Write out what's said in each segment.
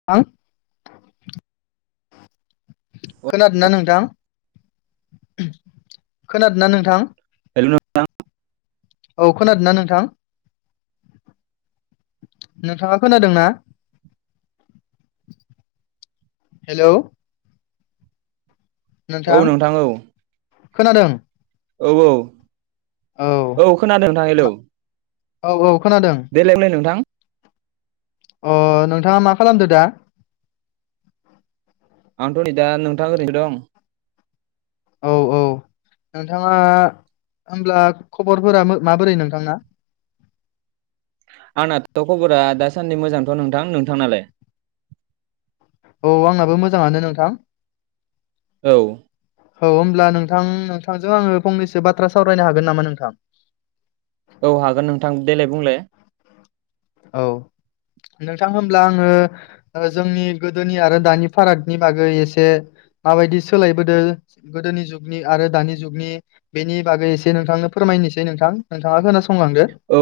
[unintelligible] खोनादोंना नोंथां खोनादोंना नोंथां? हेल' नोंथां औ खोनादों ना नोंथां? नोंथाङा खोनादों ना? हेलौ औ नोंथां औ खोनादों औ औ औ खोनादों नोंथां हेलौ औ औ खोनादों देलाय बुंलाय नोंथां। अ नोंथाङा मा खालामदो दा? आंथ' नै दा नोंथां ओरैनो दं। औ औ नोंथाङा होमब्ला खबरफोरा माबोरै नोंथांना? आंनाथ' खबरा दासान्दि मोजांथ' नोंथां नोंथांनालाय? औ आंनाबो मोजाङानो नोंथां। औ औ होमब्ला नोंथां नोंथांजों आङो फंनैसो बाथ्रा सावरायनो हागोन नामा नोंथां? औ हागोन नोंथां देलाय बुंलाय औ नोंथां होनब्ला आङो जोंनि गोदोनि आरो दानि फारागनि बागै एसे माबायदि सोलायबोदों गोदोनि जुगनि आरो दानि जुगनि बेनि बागै एसे नोंथांनो फोरमायनोसै नोंथां नोंथाङा खोनासंलांदो औ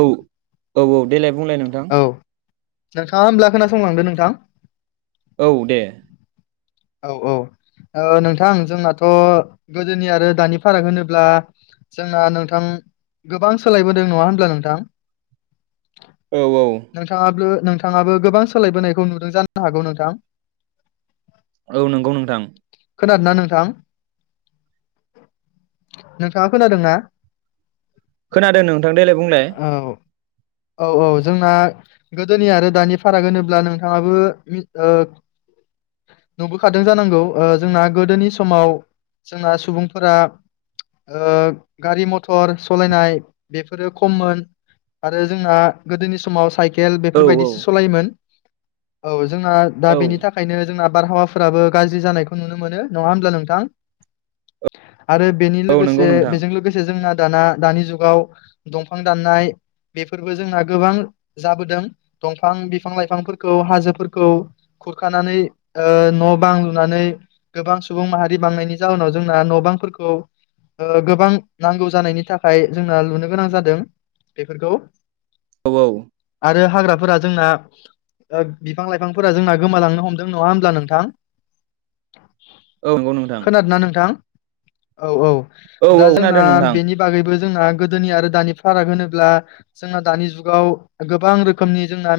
औ औ देलाय बुंलाय नोंथां औ नोंथाङा होमब्ला खोनासंलांदो नोंथां। औ दे औ-औ नोंथां जोंनाथ' गोदोनि आरो दानि फाराग होनोब्ला जोंना नोंथां गोबां सोलायबोदों नङा होनब्ला नोंथां? औ औ। नोंथाङाबो नोंथाङाबो गोबां सोलायबोनायखौ नुदों जानो हागौ नोंथां। औ नंगौ नोंथां। खोनादोंना नोंथां? नोंथाङा खोनादोंना? खोनादों नोंथां देेलाय बुंलाय औ औ औ जोंना गोदोनि आरो दानि फाराग होनोब्ला नोंथाङाबो नुबोखादों जानांगौ जोंना गोदोनि समाव जोंना सुबुंफोरा गारि मथर सालायनाय बेफोरो खममोन आरो जोंना गोदोनि समाव साइकेल औ औ बेफोरबायदिसो सालायोमोन। औ, जोंना दा औ बेनि थाखाय बेनि ओंखायनो जोंना आबहावाफोराबो गाज्रि जानायखौ नुनो मोनो नङा होमब्ला नोंथां? आरो बेनि औ नंगौ लोगोसे नोंथां बेजों लोगोसे जोंना दाना दानि जुगाव दंफां दाननाय बेफोरबो जोंना गोबां जाबोदों दंफां बिफां लाइफांफोरखौ हाजोफोरखौ खुरखानानै ओ न' बां लुनानै गोबां सुबुं माहारि बांनायनि जाहोनाव जोंना न' बांफोरखौ गोबां नांगौ जानायनि थाखाय जोंना लुनो गोनां जादों बेफोरखौ। औ औ। आरो हाग्राफोरा जोंना बिफां लाइफांफोरा जोंना गोमालांनो हमदों, नङा होमब्ला नोंथां? औ नंगौ नोंथां। ना नोंथां, औ औ औ औ दा जोंना खोनादों नोंथां बेनि बागैबो जोंना गोदोनि आरो दानि फाराग होनोब्ला जोंना दानि जुग आव गोबां रोखोमनि जोंना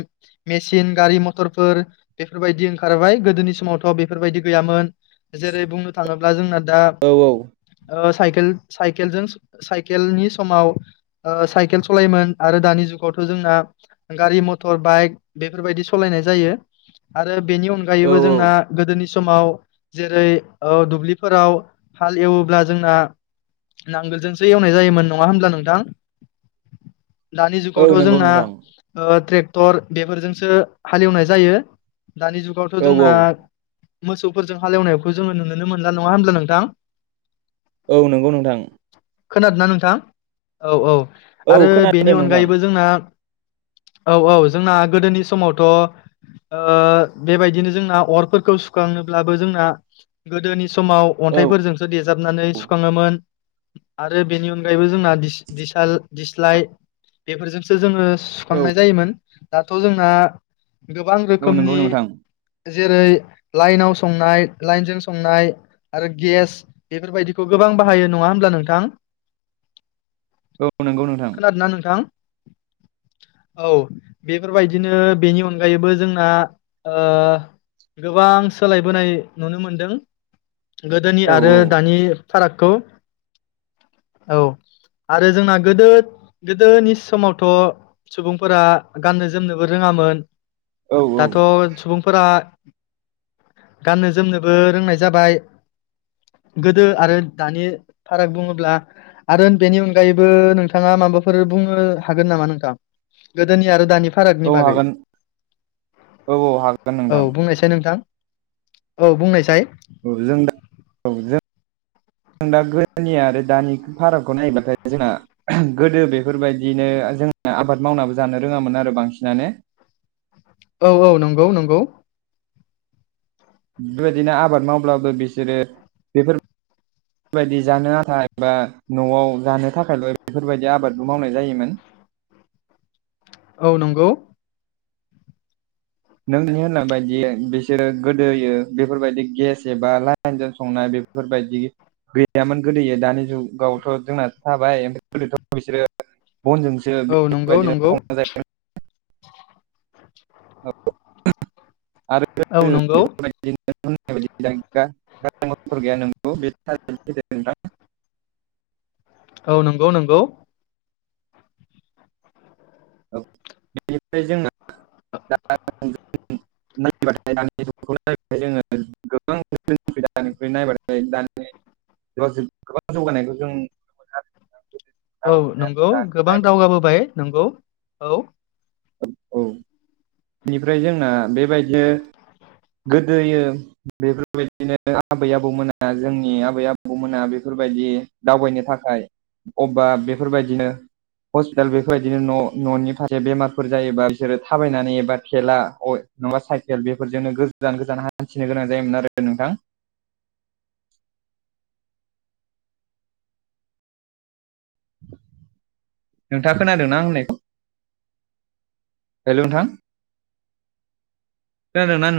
मेचिन गारि मथरफोर बेफोरबायदि ओंखारबाय, गोदोनि समावथ' बेफोरबायदि गैयामोन। जेरै बुंनो थाङोब्ला जोंना दा औ औ साइकेल साइकेलजों साइकेलनि समाव साइकेल सालायोमोन आरो दानि जुग आवथ' जोंना गारि मथर बाइक बेफोरबायदि सालायनाय जायो। आरो बेनि औ अनगायैबो औ जोंना गोदोनि सम समाव जेरै दुब्लिफोराव हाल एवोब्ला जोंना नांगोलजोंसो एवनाय जायोमोन, नङा होनब्ला नोंथां? दानि जुग औ आवथ' नंगौ जोंना नोंथां ट्रेक्टर बेफोरजोंसो हालेवनाय जायो दानि जु गावथ' औ जोंना औ मोसौफोरजों हालेवनायखौ जोङो नुनो मोनला, नङा होनब्ला नोंथां? औ नंगौ नोंथां। खोनादोंना नोंथां? औ औ औ आरो खोनादों बेनि नोंथां अनगायैबो जोंना औ औ जोंना गोदोनि समावथ' बेबायदिनो जोंना अरफोरखौ सुखांनोब्लाबो जोंना गोदोनि समाव औ अन्थाइफोरजोंसो देेजाबनानै सुखाङोमोन आरो बेनि अनगायैबो जोंना दिस दिसाल दिस्लाय बेफोरजोंसो जोङो औ सुखांनाय जायोमोन। दाथ' जोंना गोबां औ नंगौ रोखोमनि नोंथां जेरै लाइनाव संनाय लाइनजों संनाय आरो गेस बेफोरबायदिखौ गोबां बाहायो नङा होमब्ला नोंथां? औ नंगौ नोंथां। खोनादोंना नोंथां? औ बेफोरबायदिनो बेनि अनगायैबो जोंना ओ गोबां सोलायबोनाय नुनो मोनदों गोदोनि औ आरो औ दानि फारागखौ औ, आरो जोंना गोदो गोदोनि समावथ' सुबुंफोरा गाननो जोमनोबो रोङामोन। औ औ दाथ' सुबुंफोरा। गाननो जोमनोबो रोंनाय जाबाय। गोदो आरो दानि फाराग बुङोब्ला आरो बेनि अनगायैबो नोंथाङा माबाफोर बुङो हागोन नामा नोंथां गोदोनि आरो दानि औ फारागनि बागै। हागोन औ औ हागोन औ नोंथां बुंनायसाय नोंथां। औ बुंनायसाय। [unintelligible] जों दा गोदोनि आरो दानि फारागखौ नायोब्लाथाय जोंना गोदो बेफोरबायदिनो जों आबाद मावनाबो जानो रोङामोन आरो बांसिनानो। औ औ नंगौ नंगौ। बेबायदिनो आबाद मावब्लाबो बिसोरो बेफोर। बेफोरबायदि जानो [unintelligible] एबा न'आव जानो थाखायल' बेफोरबायदि आबादबो मावनाय जायोमोन। औ नंगौ। नोंनि होननाय बायदि बिसोरो गोदोयो बेफोरबायदि गेस एबा लाइ नजों संनाय बेफोरबायदि गैयामोन गोदोयो दानि जुगावथ' जोंना थाबाय ओमफ्राय गोदोथ' बिसोरो बनजों औ नंगौ बेफोरबायदिनो नंगौ संना जायो जायोमोन औ नंगौ [unintelligible] [unintelligible] [unintelligible] औ नोंगौ नोंगौ। बेनिफ्राय जोङो [unintelligible] नायबाथाय दानि नायाथाय जोङो गोबां सुबिदा नायबाथाय दानि। [unintelligible] गोबां जौगानायखौ जों औ नोंगौ गोबां दावगाबोबाय नोंगौ औ। [unintelligible] औ। बेनिफ्राय जोंना बेबायदिनो गोदोयो बेफोरबायदिनो आबै आबौमोना जोंनि आबै आबौमोना बेफोरबायदि दावबायनो थाखाय अबेबा बेफोरबायदिनो। हस्पिटाल बेफोरबायदिनो न' न'नि फारसे बेमारफोर जायोबा बिसोरो थाबायनानै बा थेला अ नङाबा साइकेल बेफोरजोंनो गोजान गोजान हान्थिनो गोनां जायोमोन आरो नोंथां। नोंथाङा खोनादोंना आं होननायखौ? हेलौ नोंथां खोनादों ना नोंथां?